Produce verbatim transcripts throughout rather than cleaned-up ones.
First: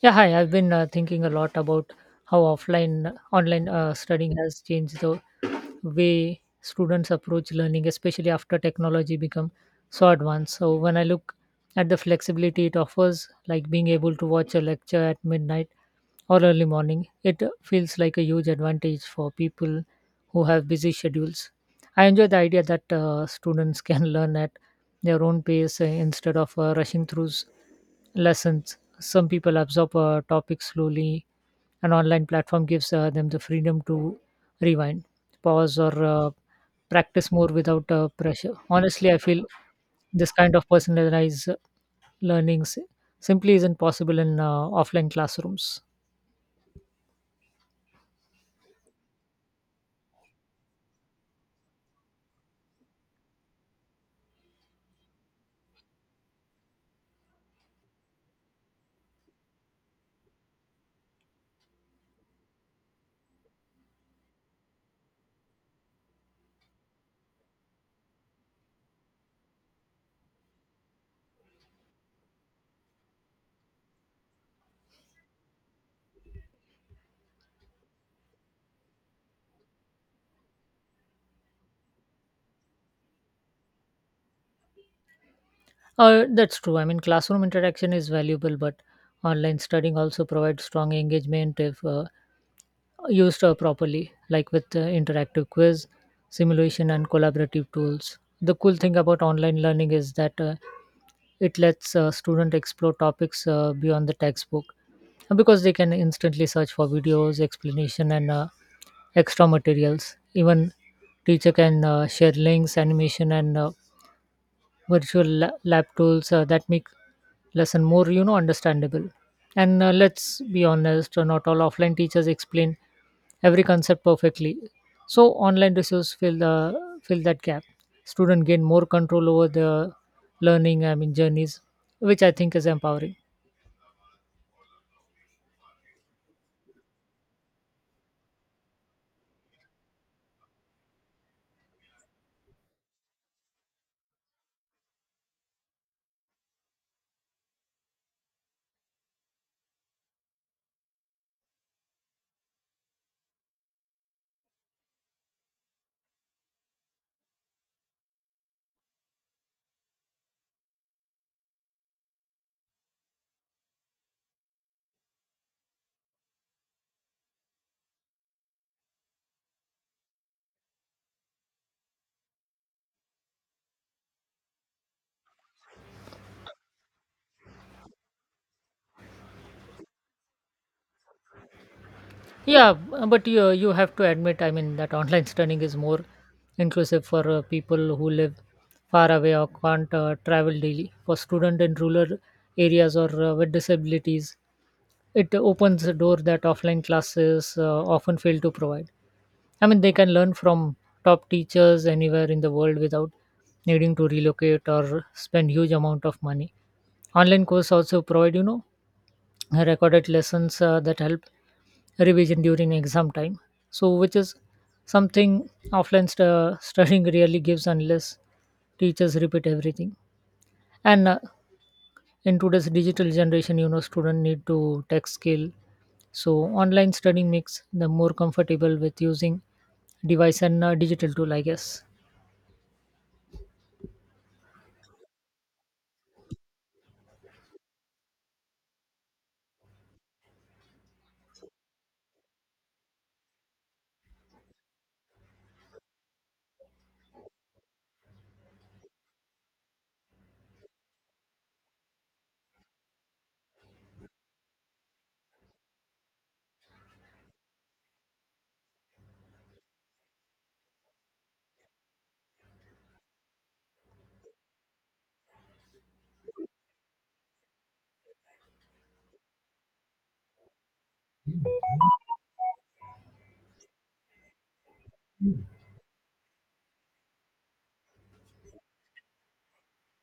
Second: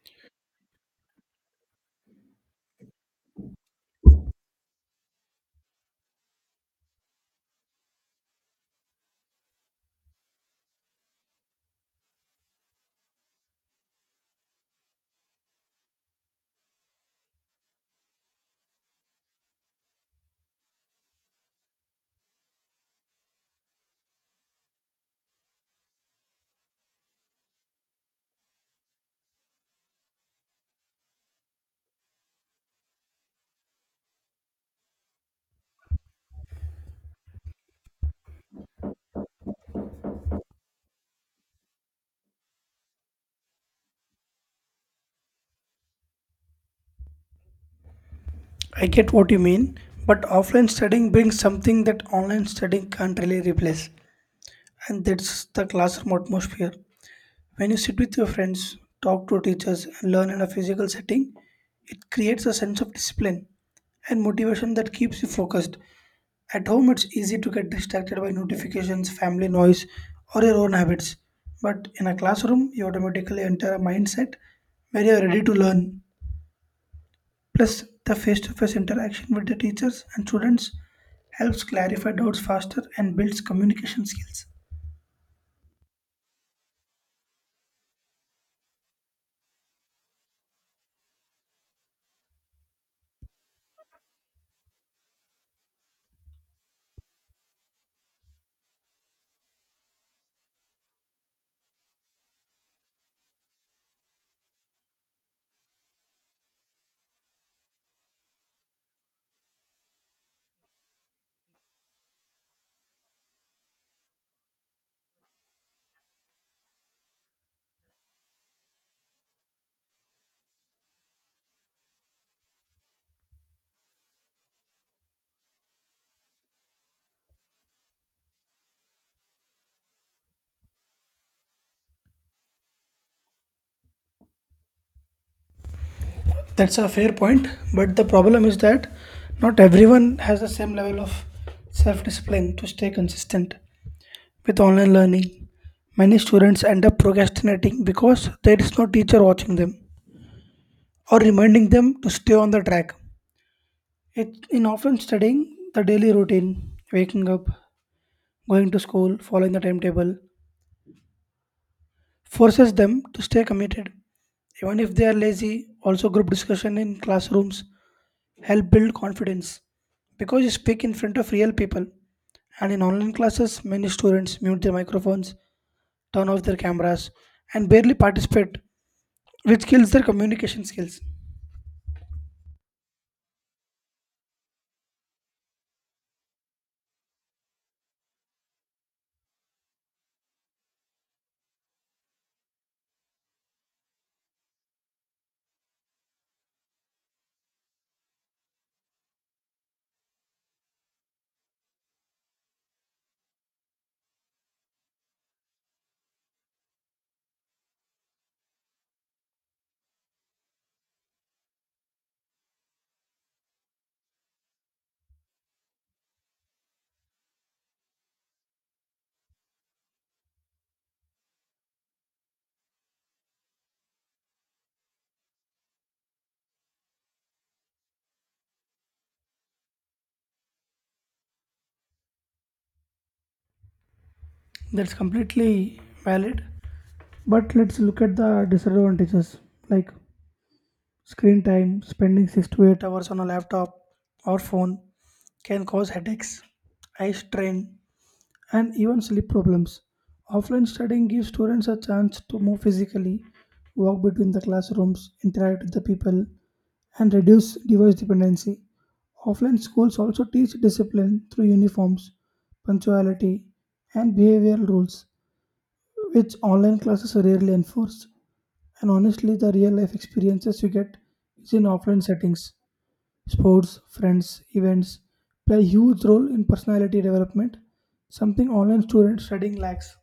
Yeah, hi. I've been uh, thinking a lot about how offline online uh, studying has changed the way students approach learning, especially after technology become so advanced. So when I look at the flexibility it offers, like being able to watch a lecture at midnight or early morning, it feels like a huge advantage for people who have busy schedules. I enjoy the idea that uh, students can learn at their own pace uh, instead of uh, rushing through s- lessons. Some people absorb uh, topics slowly. An online platform gives uh, them the freedom to rewind, pause, or uh, practice more without uh, pressure. Honestly, I feel this kind of personalized learning s- simply isn't possible in uh, offline classrooms. I get what you mean, but offline studying brings something that online studying can't really replace, and that's the classroom atmosphere. When you sit with your friends, talk to teachers, and learn in a physical setting, it creates a sense of discipline and motivation that keeps you focused. At home, it's easy to get distracted by notifications, family noise, or your own habits. But in a classroom, you automatically enter a mindset where you're ready to learn. Plus, the face to face interaction with the teachers and students helps clarify doubts faster and builds communication skills. Uh, that's true. I mean, classroom interaction is valuable, but online studying also provides strong engagement if uh, used uh, properly, like with uh, interactive quiz, simulation, and collaborative tools. The cool thing about online learning is that uh, it lets uh, student explore topics uh, beyond the textbook, and because they can instantly search for videos, explanation, and uh, extra materials. Even teacher can uh, share links, animation, and uh, virtual la- lab tools uh, that make lesson more you know understandable. And uh, let's be honest, uh, not all offline teachers explain every concept perfectly, so online resources fill the fill that gap. Students gain more control over their learning i mean journeys, which I think is empowering. That's a fair point, but the problem is that not everyone has the same level of self discipline to stay consistent with online learning. Many students end up procrastinating because there is no teacher watching them or reminding them to stay on the track. It, in often studying the daily routine, waking up, going to school, following the timetable, forces them to stay committed. Even if they are lazy, also group discussion in classrooms help build confidence because you speak in front of real people. And in online classes, many students mute their microphones, turn off their cameras, and barely participate, which kills their communication skills. Yeah, b- but you, you have to admit, I mean, that online studying is more inclusive for uh, people who live far away or can't uh, travel daily. For students in rural areas or uh, with disabilities, it opens a door that offline classes uh, often fail to provide. I mean, they can learn from top teachers anywhere in the world without needing to relocate or spend huge amount of money. Online course also provide, you know, recorded lessons uh, that help revision during exam time, so which is something offline stu- studying really gives unless teachers repeat everything. And uh, in today's digital generation, you know students need to tech skill, so online studying makes them more comfortable with using device and uh, digital tool, I guess. That's completely valid. But let's look at the disadvantages like screen time, spending six to eight hours on a laptop or phone can cause headaches, eye strain, and even sleep problems. Offline studying gives students a chance to move physically, walk between the classrooms, interact with the people, and reduce device dependency. Offline schools also teach discipline through uniforms, punctuality, and behavioral rules, which online classes rarely enforce. And honestly, the real life experiences you get is in offline settings. Sports, friends, events play a huge role in personality development, something online students studying lacks.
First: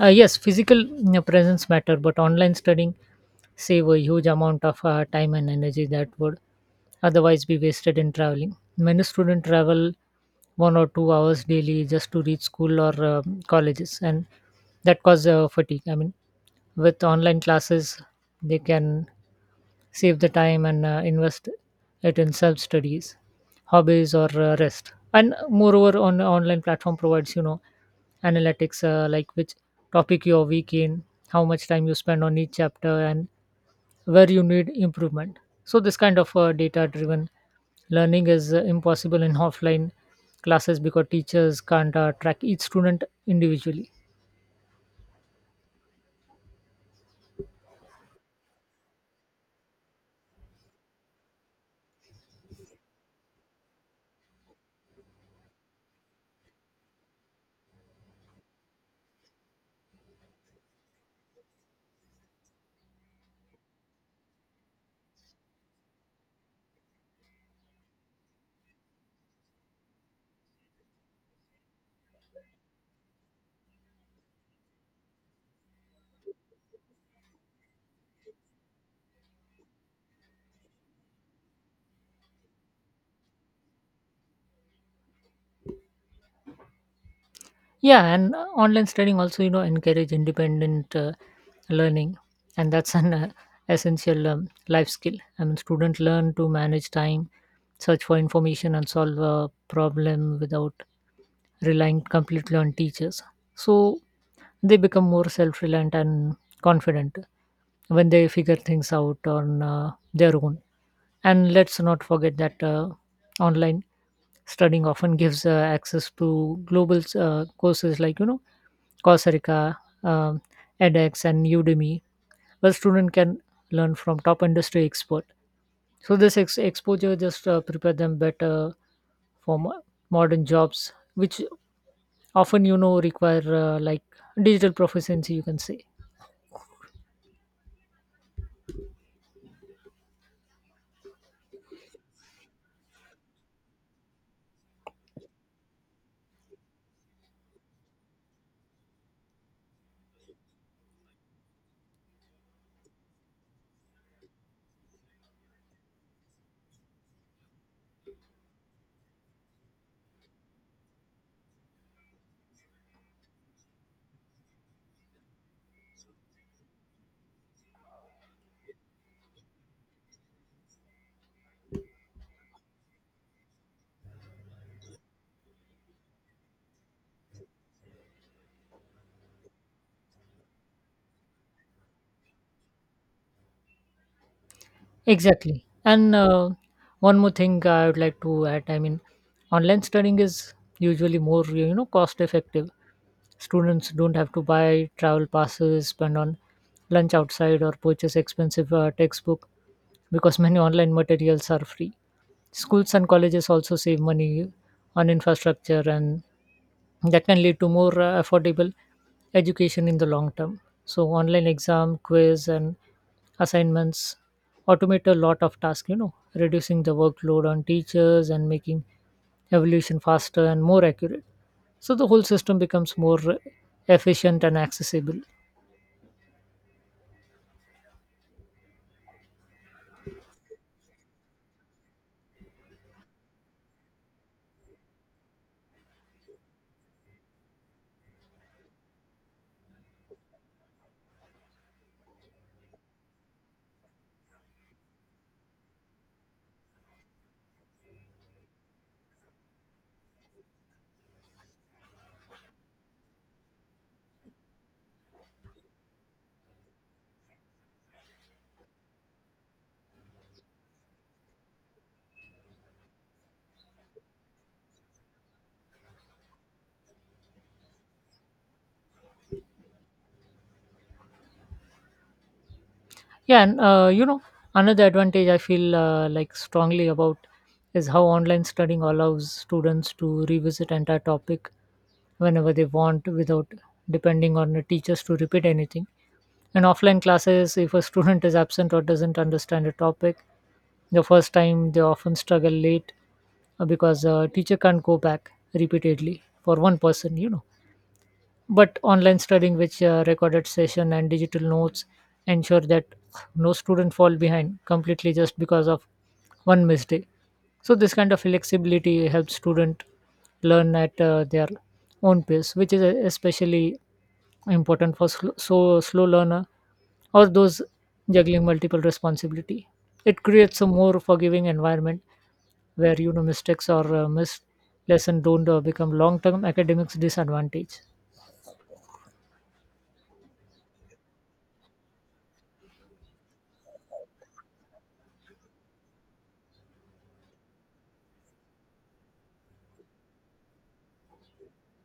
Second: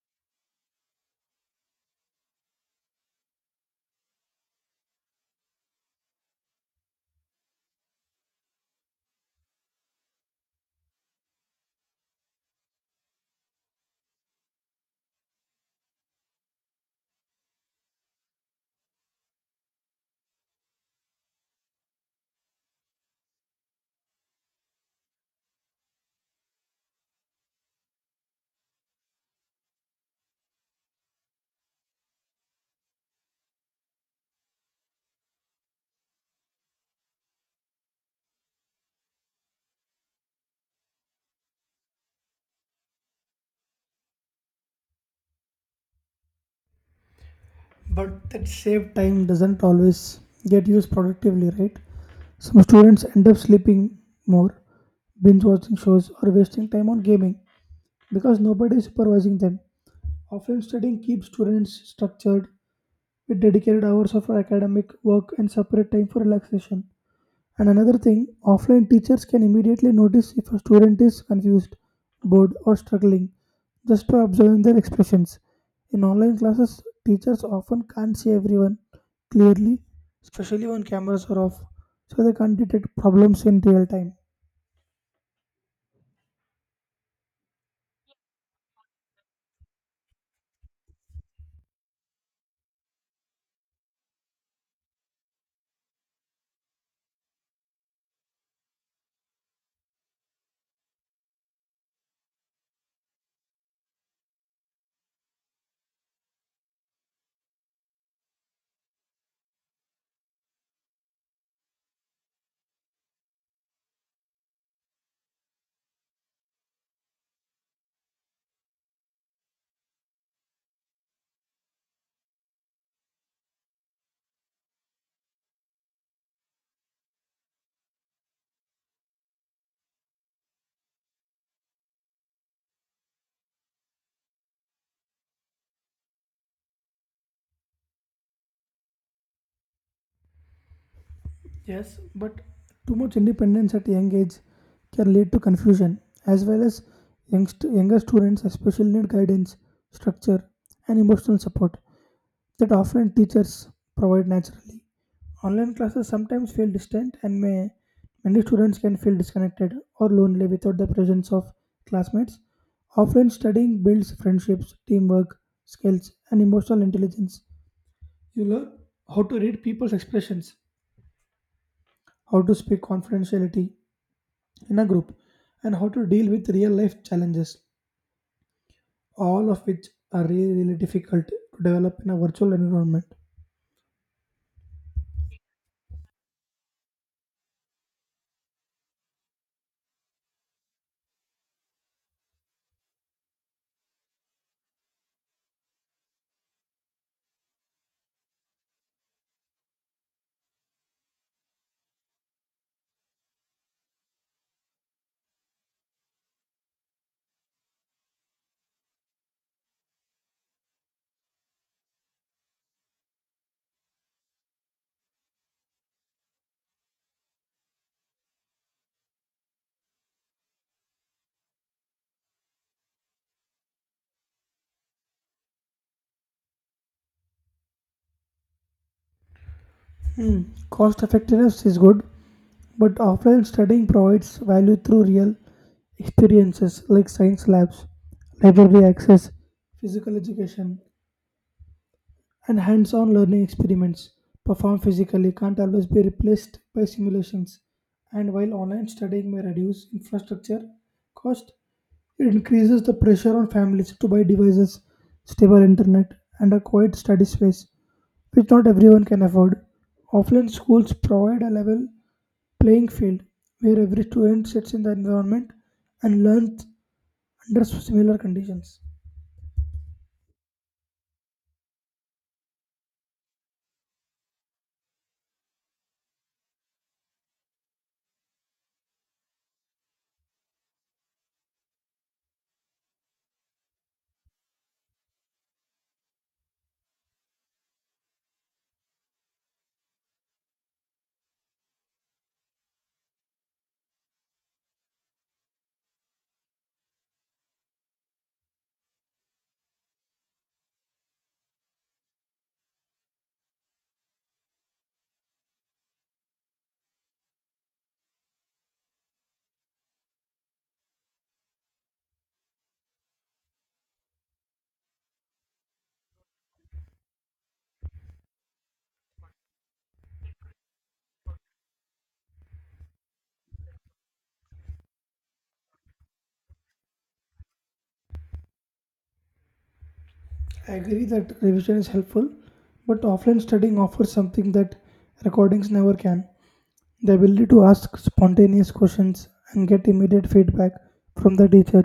Uh, yes, physical, you know, presence matter, but online studying save a huge amount of uh, time and energy that would otherwise be wasted in traveling. Many students travel one or two hours daily just to reach school or um colleges, and that causes uh, fatigue. I mean, with online classes, they can save the time and uh, invest it in self studies, hobbies, or uh, rest. And moreover, on online platform provides, you know, analytics uh, like which topic you are weak in, how much time you spend on each chapter, and where you need improvement. So this kind of uh, data driven learning is uh, impossible in offline classes because teachers can't uh, track each student individually. But that saved time doesn't always get used productively, right? Some students end up sleeping more, binge watching shows, or wasting time on gaming because nobody is supervising them. Offline studying keeps students structured with dedicated hours of academic work and separate time for relaxation. And another thing, offline teachers can immediately notice if a student is confused, bored, or struggling just by observing their expressions. In online classes, teachers often can't see everyone clearly, especially when cameras are off, so they can't detect problems in real time. Yeah, and uh, online studying also, you know, encourage independent uh, learning, and that's an uh, essential um, life skill. I mean, students learn to manage time, search for information, and solve a problem without relying completely on teachers. So they become more self-reliant and confident when they figure things out on uh, their own. And let's not forget that uh, online studying often gives uh, access to global uh, courses, like, you know, Coursera, um, edX, and Udemy, where students can learn from top industry expert. So this ex- exposure just uh, prepare them better for mo- modern jobs, which often, you know, require, uh, like, digital proficiency, you can say. Yes, but too much independence at a young age can lead to confusion, as well as youngst- younger students especially need guidance, structure, and emotional support that offline teachers provide naturally. Online classes sometimes feel distant and may Many students can feel disconnected or lonely without the presence of classmates. Offline studying builds friendships, teamwork, skills, and emotional intelligence. You learn how to read people's expressions, how to speak confidentiality in a group, and how to deal with real life challenges, all of which are really, really difficult to develop in a virtual environment. Exactly. And uh, one more thing I would like to add, I mean, online studying is usually more, you know, cost effective. Students don't have to buy travel passes, spend on lunch outside, or purchase expensive uh, textbook because many online materials are free. Schools and colleges also save money on infrastructure, and that can lead to more uh, affordable education in the long term. So online exam, quiz, and assignments automate a lot of tasks, you know, reducing the workload on teachers and making evolution faster and more accurate, so the whole system becomes more efficient and accessible. Cost effectiveness is good. But offline studying provides value through real experiences like science labs, library access, physical education, and hands on learning experiments performed physically can't always be replaced by simulations. And while online studying may reduce infrastructure cost, it increases the pressure on families to buy devices, stable internet, and a quiet study space, which not everyone can afford. Offline schools provide a level playing field where every student sits in the environment and learns under similar conditions. Yeah, and uh, you know, another advantage I feel uh, like strongly about is how online studying allows students to revisit entire topic whenever they want without depending on the teachers to repeat anything. In offline classes, if a student is absent or doesn't understand a topic the first time, they often struggle late uh, because uh, teacher can't go back repeatedly for one person, you know. But online studying, which uh, recorded session and digital notes, ensure that no student fall behind completely just because of one missed day. So this kind of flexibility helps student learn at uh, their own pace, which is uh, especially important for sl- so slow learner or those juggling multiple responsibility. It creates a more forgiving environment where, you know, mistakes or uh, missed lesson don't uh, become long-term academics disadvantage. I agree that revision is helpful, but offline studying offers something that recordings never can, the ability to ask spontaneous questions and get immediate feedback from the teacher.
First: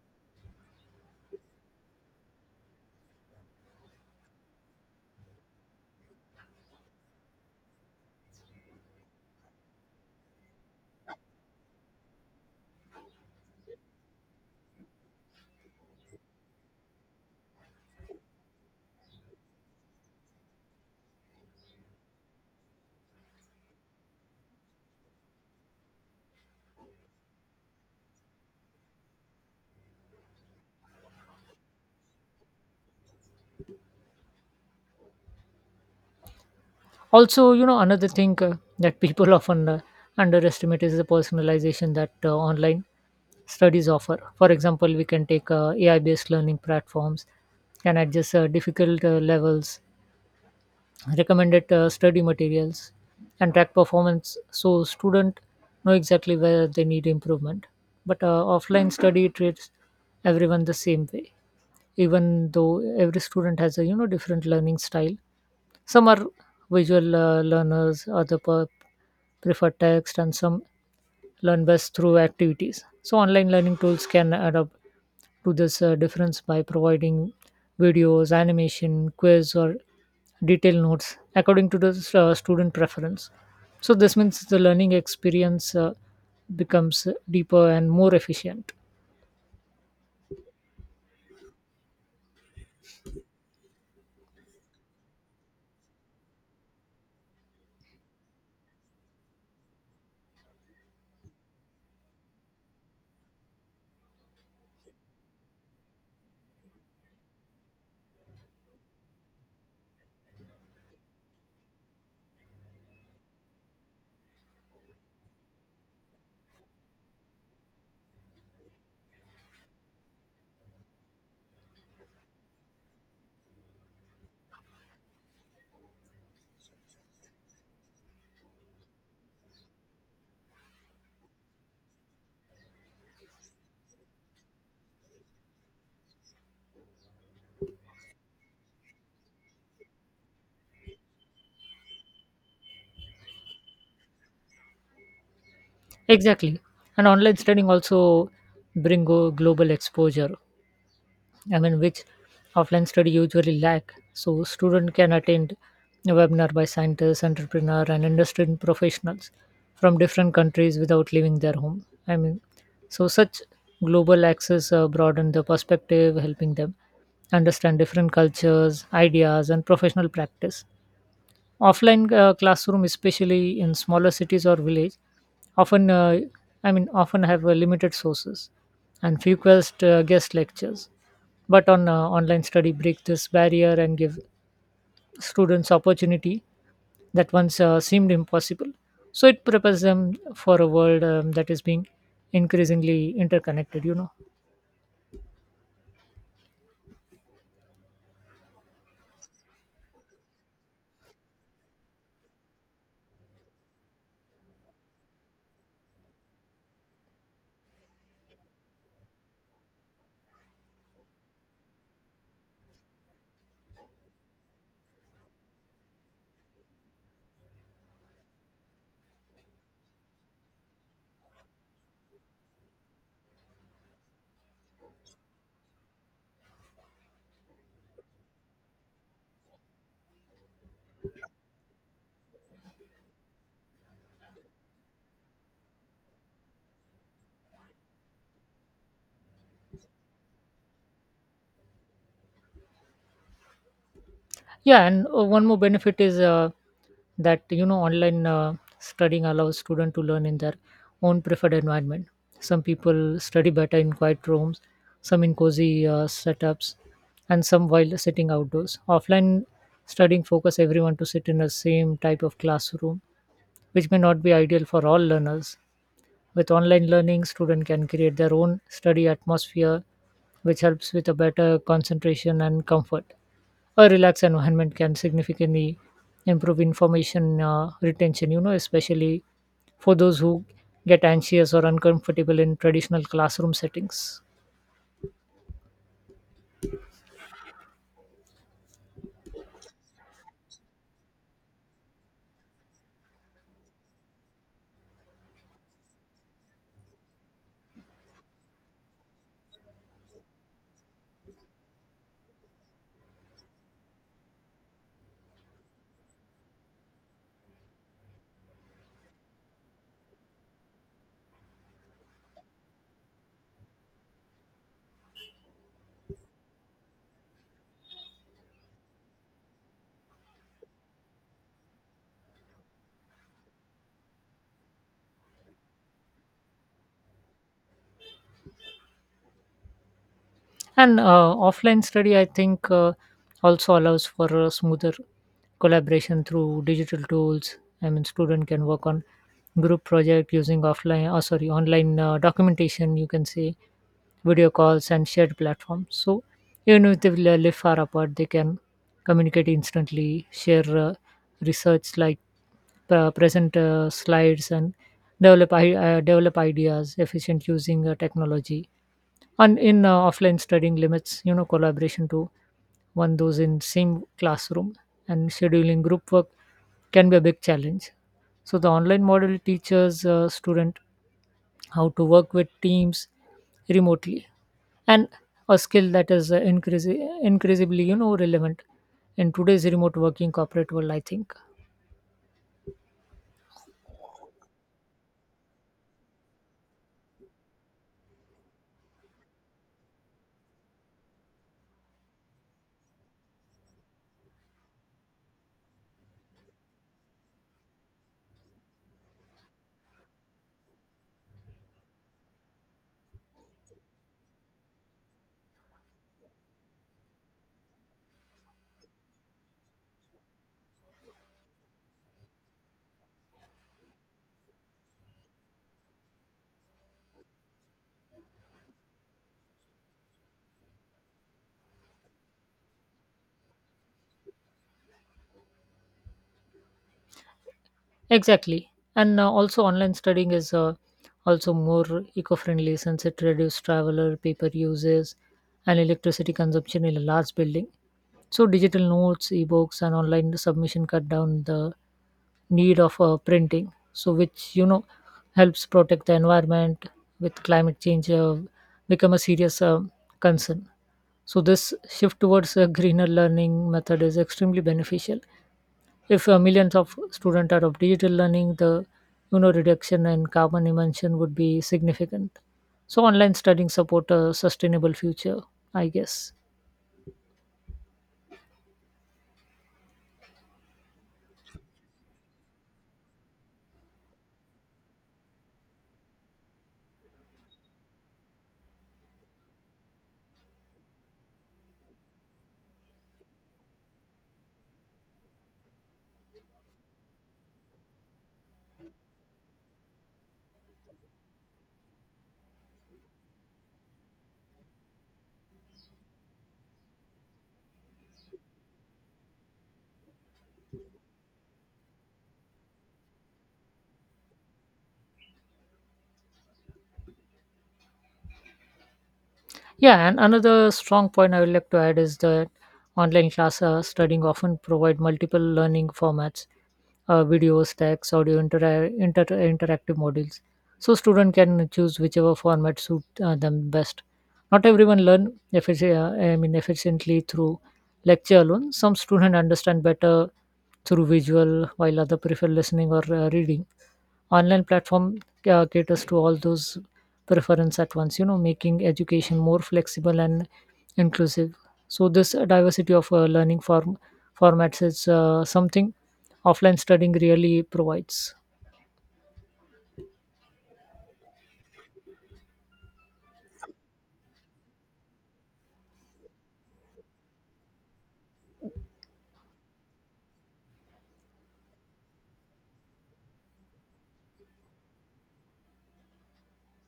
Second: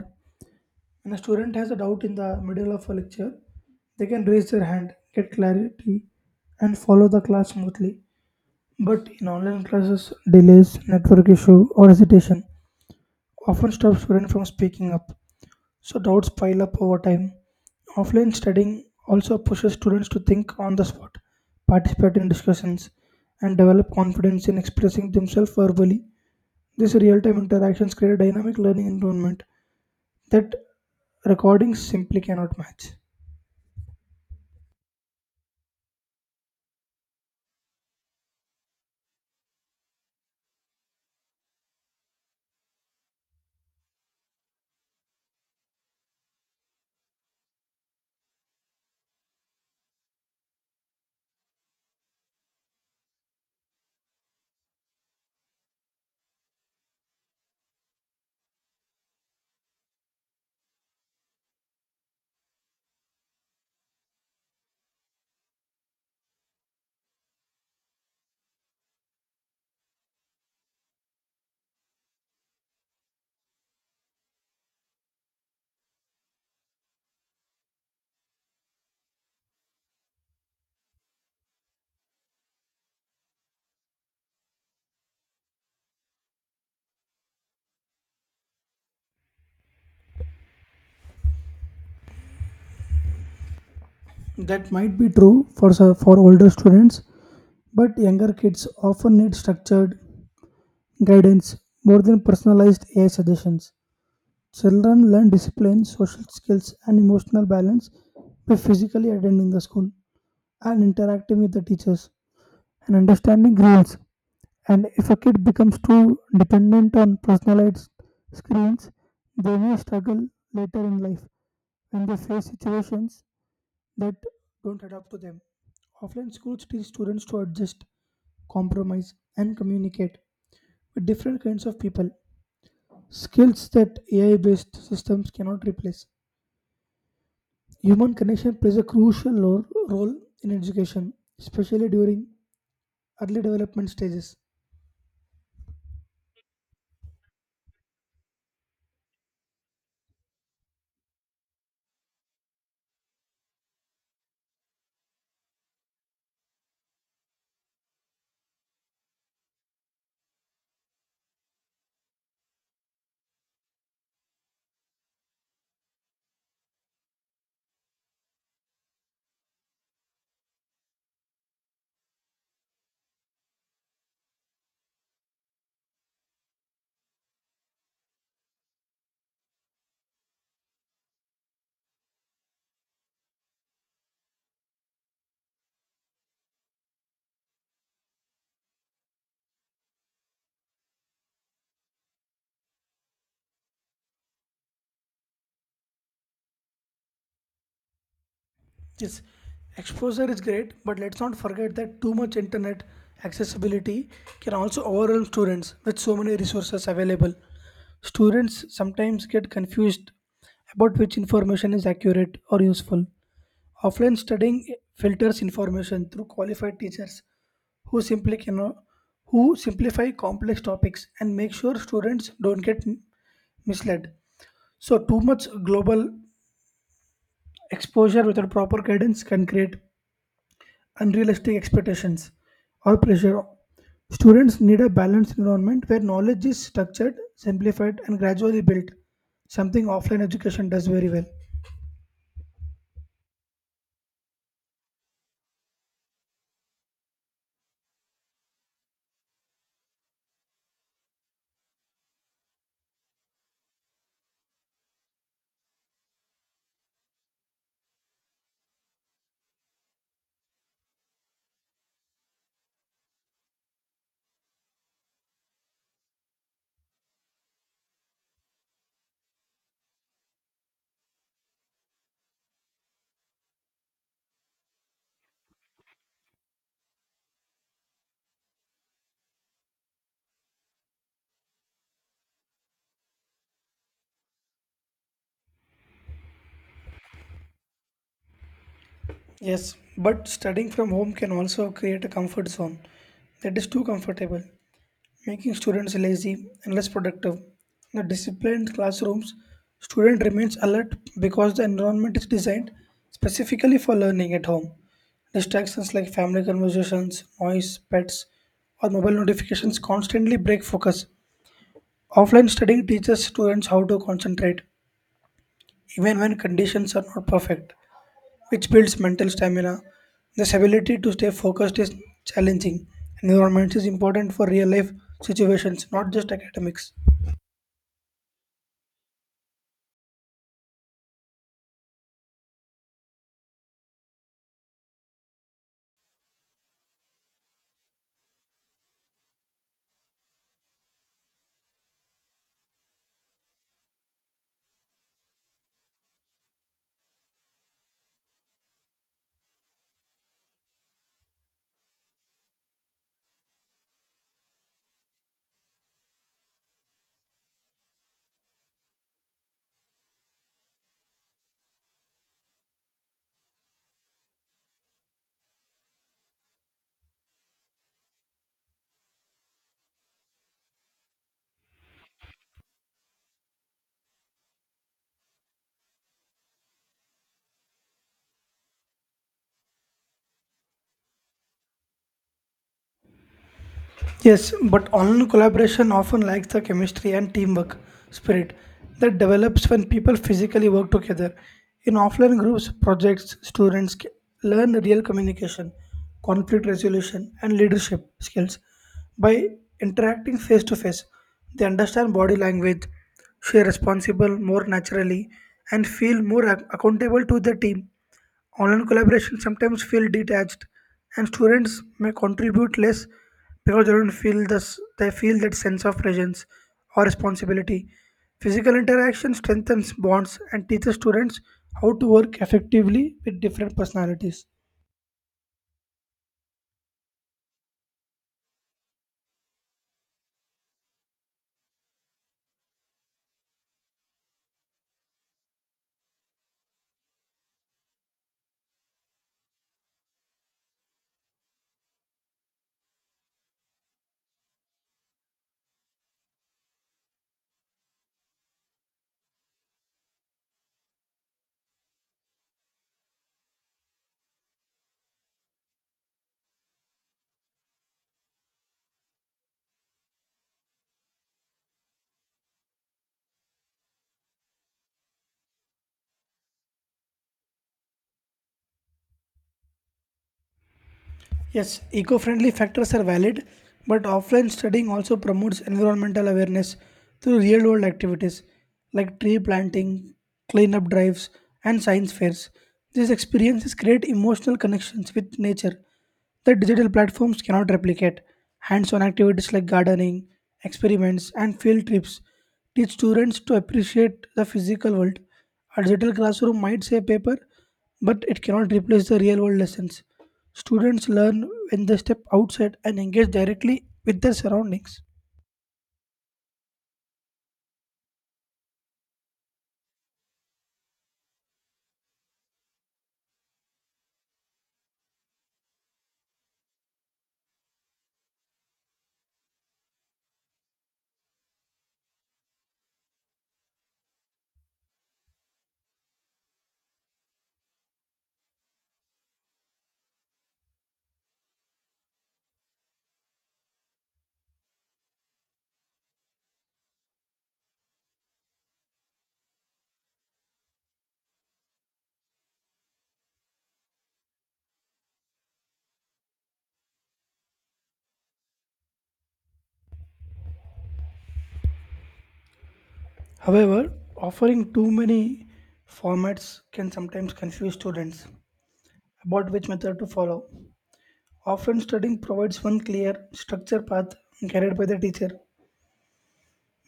When a student has a doubt in the middle of a lecture, they can raise their hand, get clarity, and follow the class smoothly. But in online classes, delays, network issue, or hesitation often stop students from speaking up, so doubts pile up over time. Offline studying also pushes students to think on the spot, participate in discussions, and develop confidence in expressing themselves verbally. These real time interactions create a dynamic learning environment that recordings simply cannot match. Also, you know, another thing uh, that people often uh, underestimate is the personalization that uh, online studies offer. For example, we can take uh, A I based learning platforms, can adjust uh, difficult uh, levels, recommended uh, study materials, and track performance so student know exactly where they need improvement. But uh, offline study treats everyone the same way, even though every student has a, you know, different learning style. Some are visual uh, learners, other per- prefer text, and some learn best through activities. So online learning tools can adapt to this uh, difference by providing videos, animation, quiz, or detailed notes according to the uh, student preference. So this means the learning experience uh, becomes deeper and more efficient. That might be true for, s- for older students, but younger kids often need structured guidance more than personalized A I suggestions. Children learn discipline, social skills, and emotional balance by physically attending the school and interacting with the teachers and understanding rules. And if a kid becomes too dependent on personalized screens, they may struggle later in life when they face situations that don't adapt to them. Offline schools teach students to adjust, compromise, and communicate with different kinds of people, skills that A I based systems cannot replace. Human connection plays a crucial lo- role in education, especially during early development stages. Exactly. And online studying also bring go- global exposure, I mean, which offline study usually lack. So student can attend a webinar by scientists, entrepreneur, and industry professionals from different countries without leaving their home. I mean, so such global access uh, broaden the perspective, helping them understand different cultures, ideas, and professional practice. Offline uh, classroom, especially in smaller cities or village, often, uh, I mean, often have uh, limited sources and few quest uh, guest lectures, but on uh, online study break this barrier and give students opportunity that once uh, seemed impossible. So it prepares them for a world um, that is being increasingly interconnected, you know. Yes, exposure is great, but let's not forget that too much internet accessibility can also overwhelm students with so many resources available. Students sometimes get confused about which information is accurate or useful. Offline studying filters information through qualified teachers who simply cannot who simplify complex topics and make sure students don't get misled. So, too much global exposure without proper guidance can create unrealistic expectations or pressure. Students need a balanced environment where knowledge is structured, simplified, and gradually built, something offline education does very well. Yeah, and uh, one more benefit is uh, that, you know, online uh, studying allows students to learn in their own preferred environment. Some people study better in quiet rooms, some in cozy uh, setups, and some while sitting outdoors. Offline studying focus everyone to sit in the same type of classroom, which may not be ideal for all learners. With online learning, students can create their own study atmosphere, which helps with a better concentration and comfort. A relaxed environment can significantly improve information uh, retention, you know, especially for those who get anxious or uncomfortable in traditional classroom settings. Yes, but studying from home can also create a comfort zone that is too comfortable, making students lazy and less productive. In the disciplined classrooms, student remains alert because the environment is designed specifically for learning at home. Distractions like family conversations, noise, pets, or mobile notifications constantly break focus. Offline studying teaches students how to concentrate even when conditions are not perfect, which builds mental stamina. This ability to stay focused is challenging. Environment is important for real life situations, not just academics. And uh, offline study, I think, uh, also allows for a smoother collaboration through digital tools. I mean, student can work on group project using offline, oh, sorry, online uh, documentation, you can say, video calls and shared platforms. So even if they will, uh, live far apart, they can communicate instantly, share uh, research, like uh, present uh, slides, and develop i- uh, develop ideas efficient using uh, technology. And in uh, offline studying limits, you know, collaboration to one those in same classroom, and scheduling group work can be a big challenge. So the online model teaches uh, student how to work with teams remotely, and a skill that is uh, increasing increasingly, you know, relevant in today's remote working corporate world, I think. Yes, but online collaboration often lacks the chemistry and teamwork spirit that develops when people physically work together. In offline groups, projects, students ca- learn real communication, conflict resolution, and leadership skills. By interacting face to face, they understand body language, share responsible more naturally, and feel more ac- accountable to the team. Online collaboration sometimes feel detached, and students may contribute less because they don't feel this. They feel that sense of presence or responsibility. Physical interaction strengthens bonds and teaches students how to work effectively with different personalities. Exactly. And uh, also, online studying is uh, also more eco friendly since it reduces traveler, paper uses, and electricity consumption in a large building. So digital notes, ebooks, and online submission cut down the need of uh, printing. So, which, you know, helps protect the environment with climate change uh, become a serious uh, concern. So this shift towards a greener learning method is extremely beneficial. If uh, millions of students adopt digital learning, the, you know, reduction in carbon emission would be significant. So online studying support a sustainable future, I guess. Yes, eco friendly factors are valid, but offline studying also promotes environmental awareness through real world activities like tree planting, cleanup drives, and science fairs. These experiences create emotional connections with nature that digital platforms cannot replicate. Hands on activities like gardening, experiments, and field trips teach students to appreciate the physical world. A digital classroom might say paper, but it cannot replace the real world lessons. Students learn when they step outside and engage directly with their surroundings. Yeah, and another strong point I would like to add is that online class uh, studying often provide multiple learning formats, uh, videos, text, audio, inter- inter- interactive modules. So student can choose whichever format suit uh, them best. Not everyone learn effici- uh, I mean efficiently through lecture alone. Some students understand better through visual, while other prefer listening or uh, reading. Online platform uh, caters to all those preference at once, you know, making education more flexible and inclusive. So this uh, diversity of uh, learning form formats is uh, something offline studying really provides. However, offering too many formats can sometimes confuse students about which method to follow. Often, studying provides one clear, structured path guided by the teacher,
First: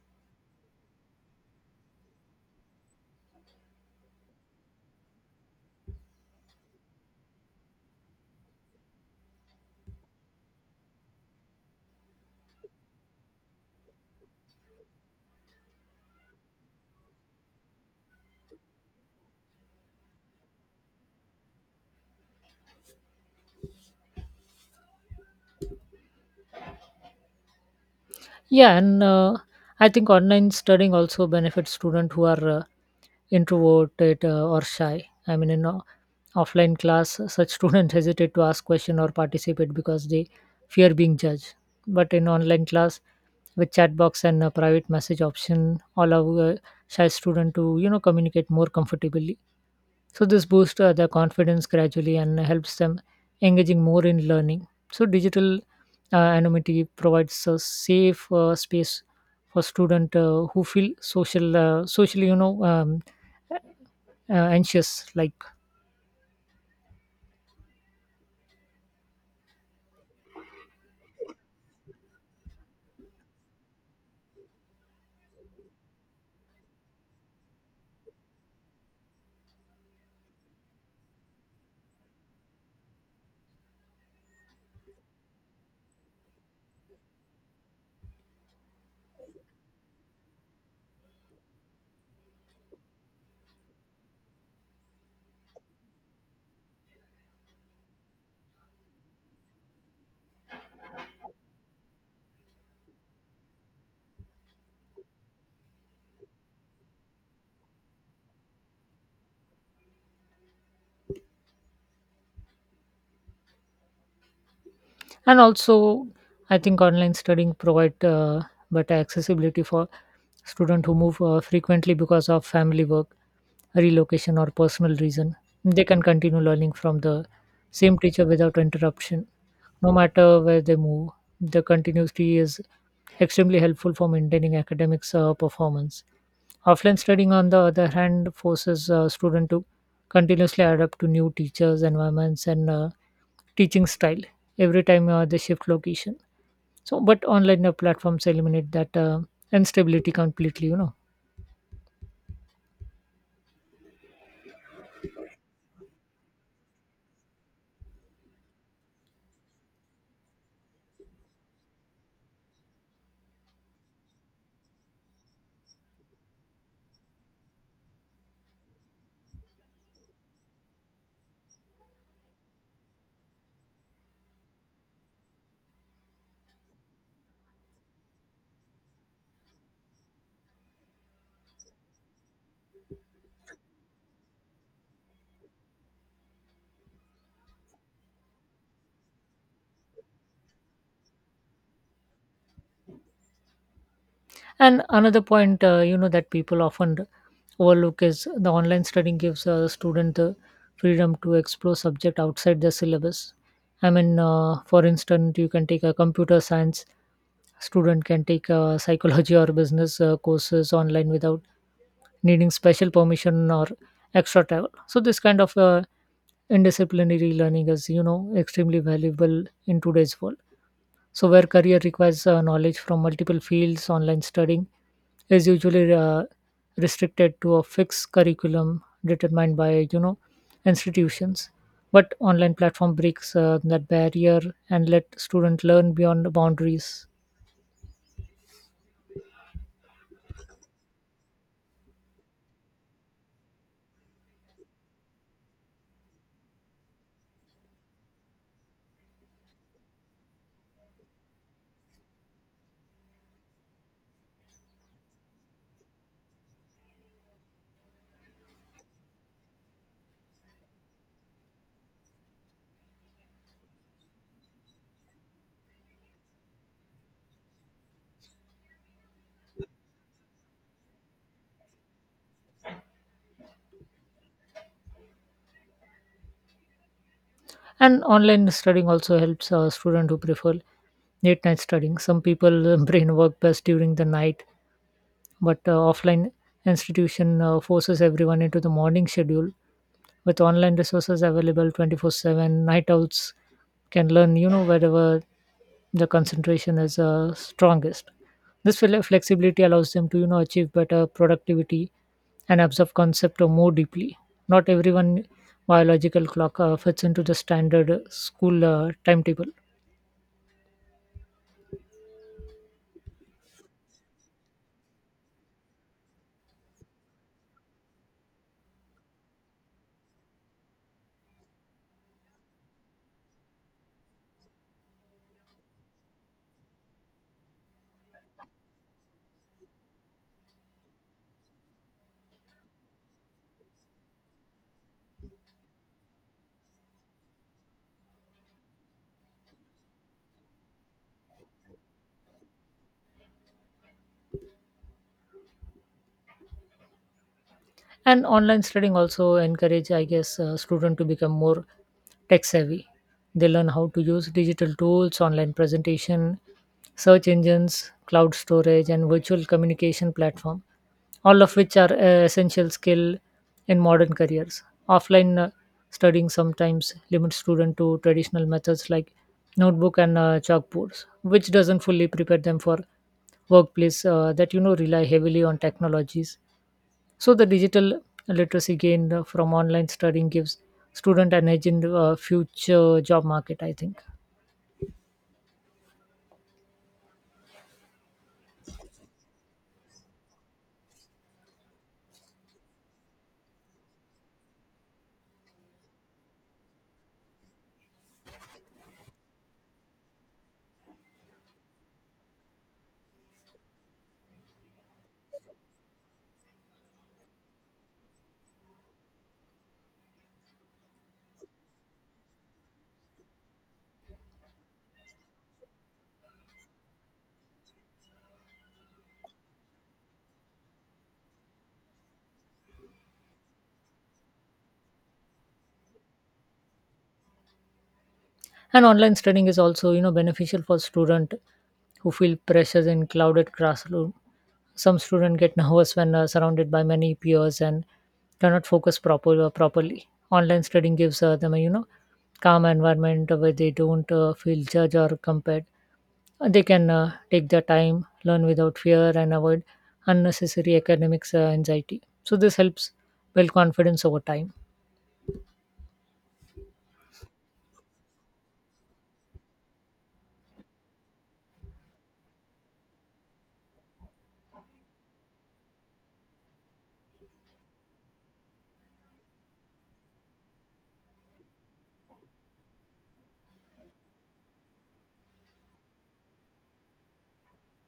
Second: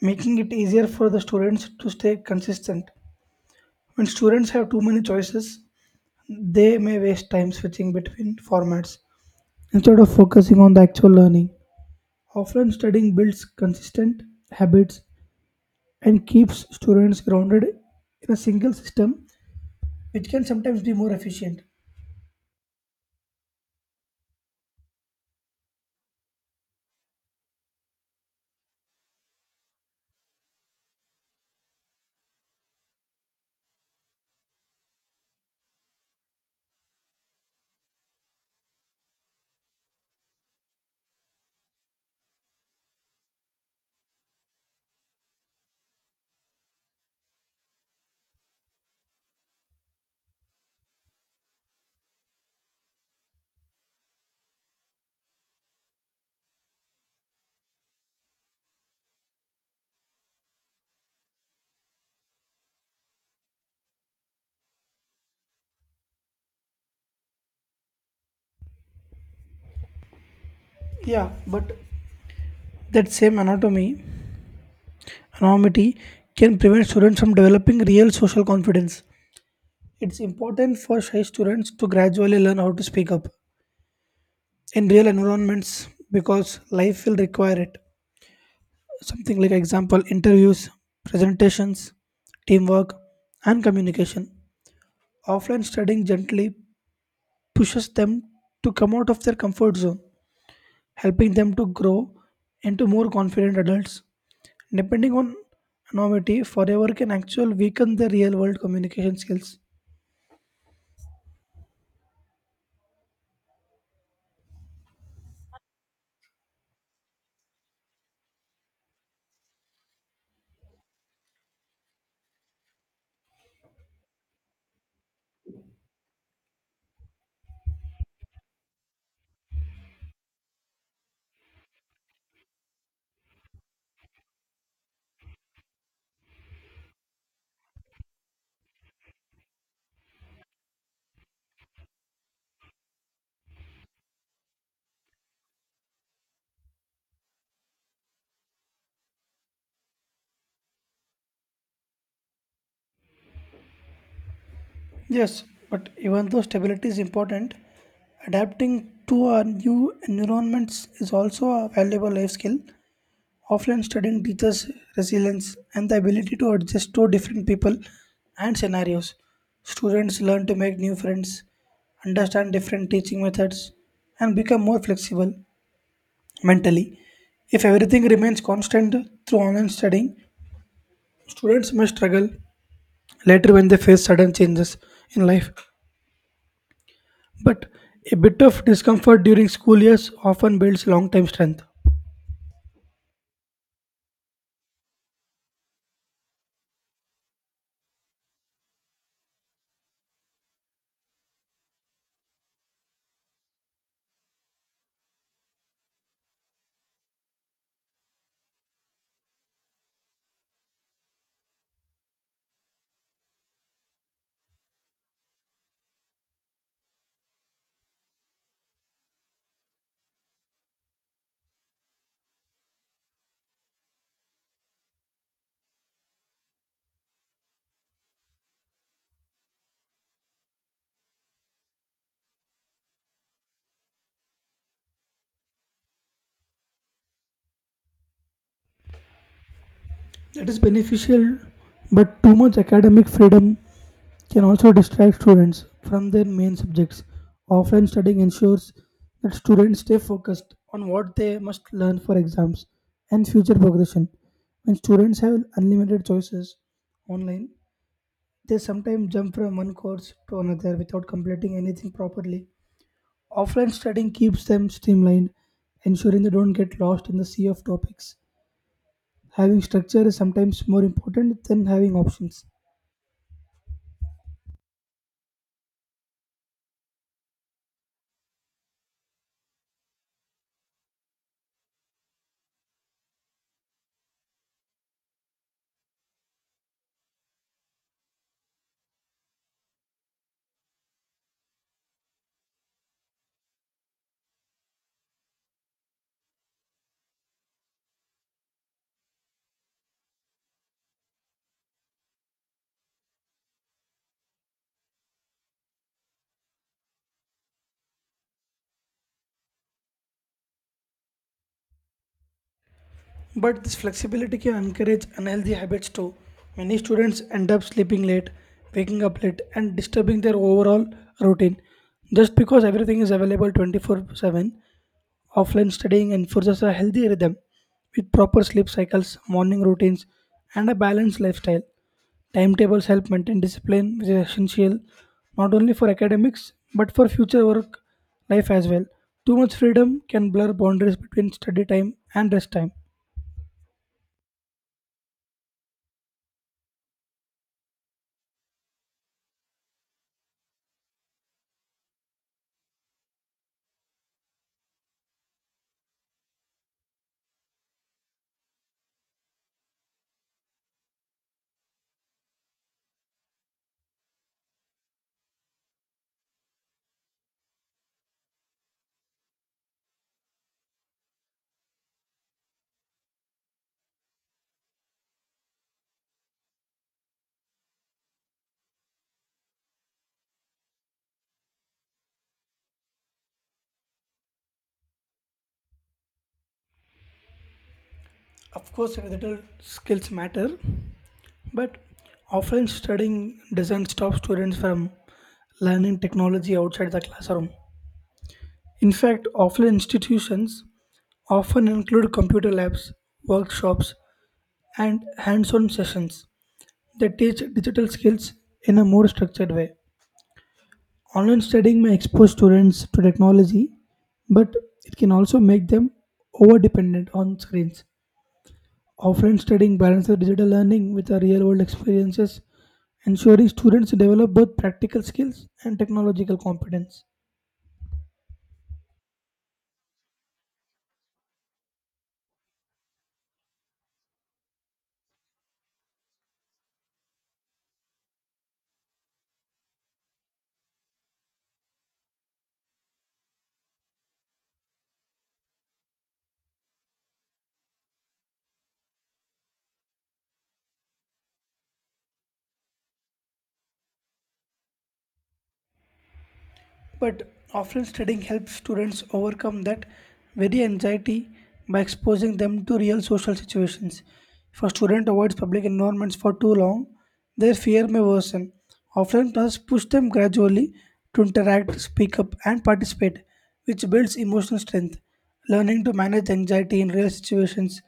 making it easier for the students to stay consistent. When students have too many choices, they may waste time switching between formats instead of focusing on the actual learning. Offline studying builds consistent habits and keeps students grounded in a single system, which can sometimes be more efficient. Yeah, and uh, I think online studying also benefits students who are uh, introverted uh, or shy. I mean, in uh, offline class such students hesitate to ask question or participate because they fear being judged, but in online class with chat box and a private message option allow a shy student to you know communicate more comfortably. So this boosts uh, their confidence gradually and helps them engaging more in learning. So digital uh, anonymity provides a safe uh, space for student uh, who feel social, uh, socially, you know, um, uh, anxious, like. Yeah, but that same anatomy, anonymity can prevent students from developing real social confidence. It's important for shy students to gradually learn how to speak up in real environments because life will require it. Something like example interviews, presentations, teamwork, and communication. Offline studying gently pushes them to come out of their comfort zone, helping them to grow into more confident adults. Depending on anonymity, forever can actually weaken their real world communication skills. And also I think online studying provide uh, better accessibility for students who move uh, frequently because of family work relocation or personal reason. They can continue learning from the same teacher without interruption no matter where they move. The continuity is extremely helpful for maintaining academics uh, performance. Offline studying, on the other hand, forces a student to continuously adapt to new teachers, environments, and uh, teaching style every time uh, they shift location. So, but online uh, platforms eliminate that uh, instability completely, you know. Yes, but even though stability is important, adapting to our new environments is also a valuable life skill offline studying teaches resilience and the ability to adjust to different people and scenarios. Students learn to make new friends, understand different teaching methods, and become more flexible mentally. If everything remains constant through online studying, students may struggle later when they face sudden changes in life. But a bit of discomfort during school years often builds long term strength. And another point, uh, you know, that people often overlook is the online studying gives a student the freedom to explore subject outside their syllabus. I mean, uh, for instance, you can take a computer science student can take uh, psychology or business uh, courses online without needing special permission or extra travel. So this kind of uh, indisciplinary learning is, you know, extremely valuable in today's world. So, where career requires uh, knowledge from multiple fields, online studying is usually uh, restricted to a fixed curriculum determined by you know institutions. But online platform breaks uh, that barrier and let students learn beyond boundaries. That is beneficial, but too much academic freedom can also distract students from their main subjects. Offline studying ensures that students stay focused on what they must learn for exams and future progression. When students have unlimited choices online, they sometimes jump from one course to another without completing anything properly. Offline studying keeps them streamlined, ensuring they don't get lost in the sea of topics. Having structure is sometimes more important than having options. And online studying also helps uh, students who prefer late night studying. Some people uh, brain work best during the night, but uh, offline institution uh, forces everyone into the morning schedule. With online resources available twenty-four seven, night owls can learn you know wherever the concentration is uh, strongest. This fle- flexibility allows them to you know achieve better productivity and absorb concept or more deeply. Not everyone biological clock uh, fits into the standard uh, school uh, timetable. But this flexibility can encourage unhealthy habits too. Many students end up sleeping late, waking up late, and disturbing their overall routine just because everything is available twenty four seven. Offline studying enforces a healthy rhythm with proper sleep cycles, morning routines, and a balanced lifestyle. Timetables help maintain discipline, which is essential not only for academics but for future work life as well. Too much freedom can blur boundaries between study time and rest time. And online studying also encourage, I guess, uh, student to become more tech savvy. They learn how to use digital tools, online presentation, search engines, cloud storage, and virtual communication platform, all of which are uh, essential skill in modern careers. Offline uh, studying sometimes limits student to traditional methods like notebook and uh, chalkboards, which doesn't fully prepare them for workplace uh, that you know rely heavily on technologies. So the digital literacy gained uh, from online studying gives student an edge in the uh, future job market, I think. Of course, digital skills matter, but offline studying doesn't stop students from learning technology outside the classroom. In fact, offline institutions often include computer labs, workshops, and hands on sessions that teach digital skills in a more structured way. Online studying may expose students to technology, but it can also make them over dependent on screens. Offline studying balances digital learning with the real world experiences, ensuring students develop both practical skills and technological competence. And online studying is also you know beneficial for student who feel pressures in crowded classroom. Some students get nervous when uh, surrounded by many peers and cannot focus proper, uh, properly. Online studying gives uh, them a you know calm environment where they don't uh, feel judged or compared. Uh, they can uh, take their time, learn without fear, and avoid unnecessary academics uh, anxiety. So this helps build confidence over time. But offline studying helps students overcome that very anxiety by exposing them to real social situations. If a student avoids public environments for too long, their fear may worsen. Offline classes push them gradually to interact, speak up, and participate, which builds emotional strength. Learning to manage anxiety in real situations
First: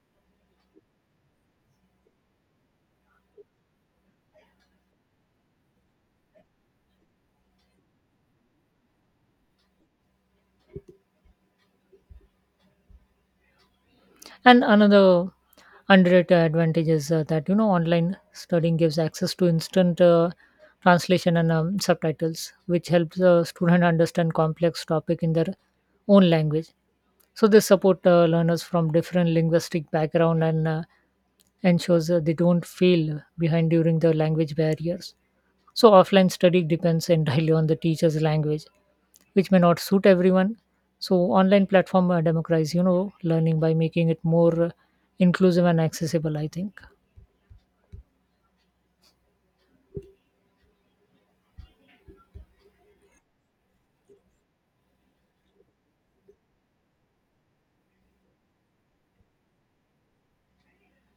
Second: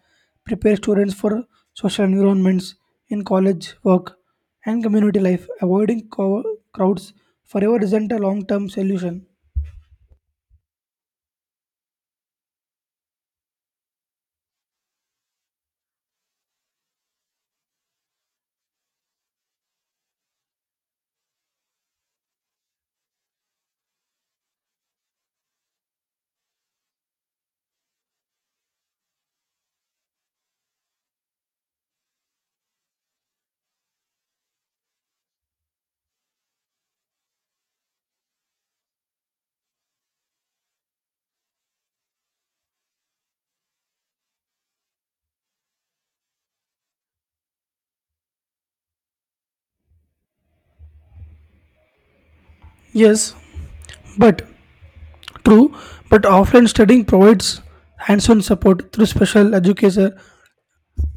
prepare students for social environments in college, work, and community life. Avoiding co- crowds forever isn't a long term solution. And another underrated advantage is uh, that you know online studying gives access to instant uh, translation and um, subtitles, which helps a student understand complex topic in their own language. So they support uh, learners from different linguistic background and uh, ensures uh, they don't feel behind during the language barriers. So offline study depends entirely on the teacher's language, which may not suit everyone. So online platform uh, democratize you know learning by making it more uh, inclusive and accessible, I think. Yes, but true, but offline studying provides hands on support through special educator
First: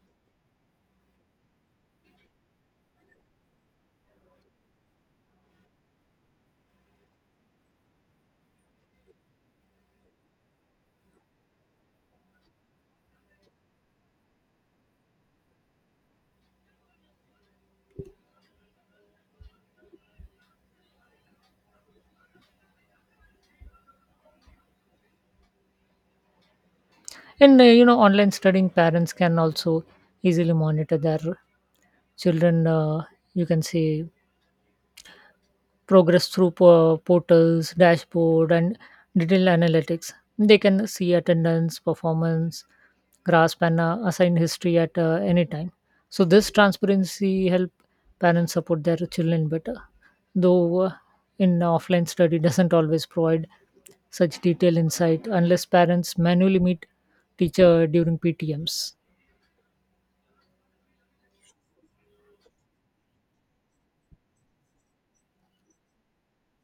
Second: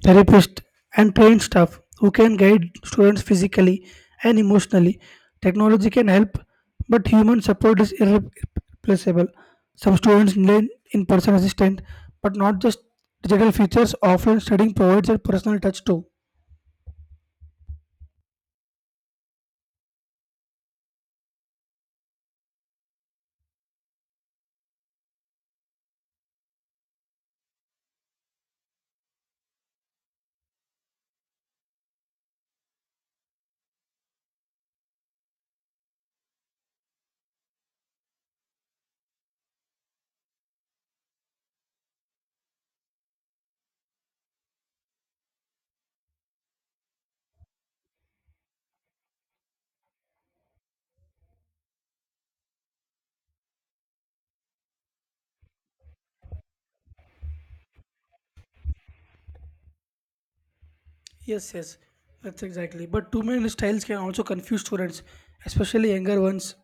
therapists, and trained staff who can guide students physically and emotionally. Technology can help, but human support is irreplaceable. Some students need in person assistance, but not just digital features. Offline studying provides a personal touch too. And uh, you know online studying parents can also easily monitor their children. Uh, you can say progress through po- portals, dashboard, and detailed analytics. They can see attendance, performance, grasp, and uh, assign history at uh, any time. So this transparency help parents support their children better, though uh, in offline study doesn't always provide such detailed insight unless parents manually meet teacher during P T Ms. Yes, yes, that's exactly. But too many styles can also confuse students, especially younger ones.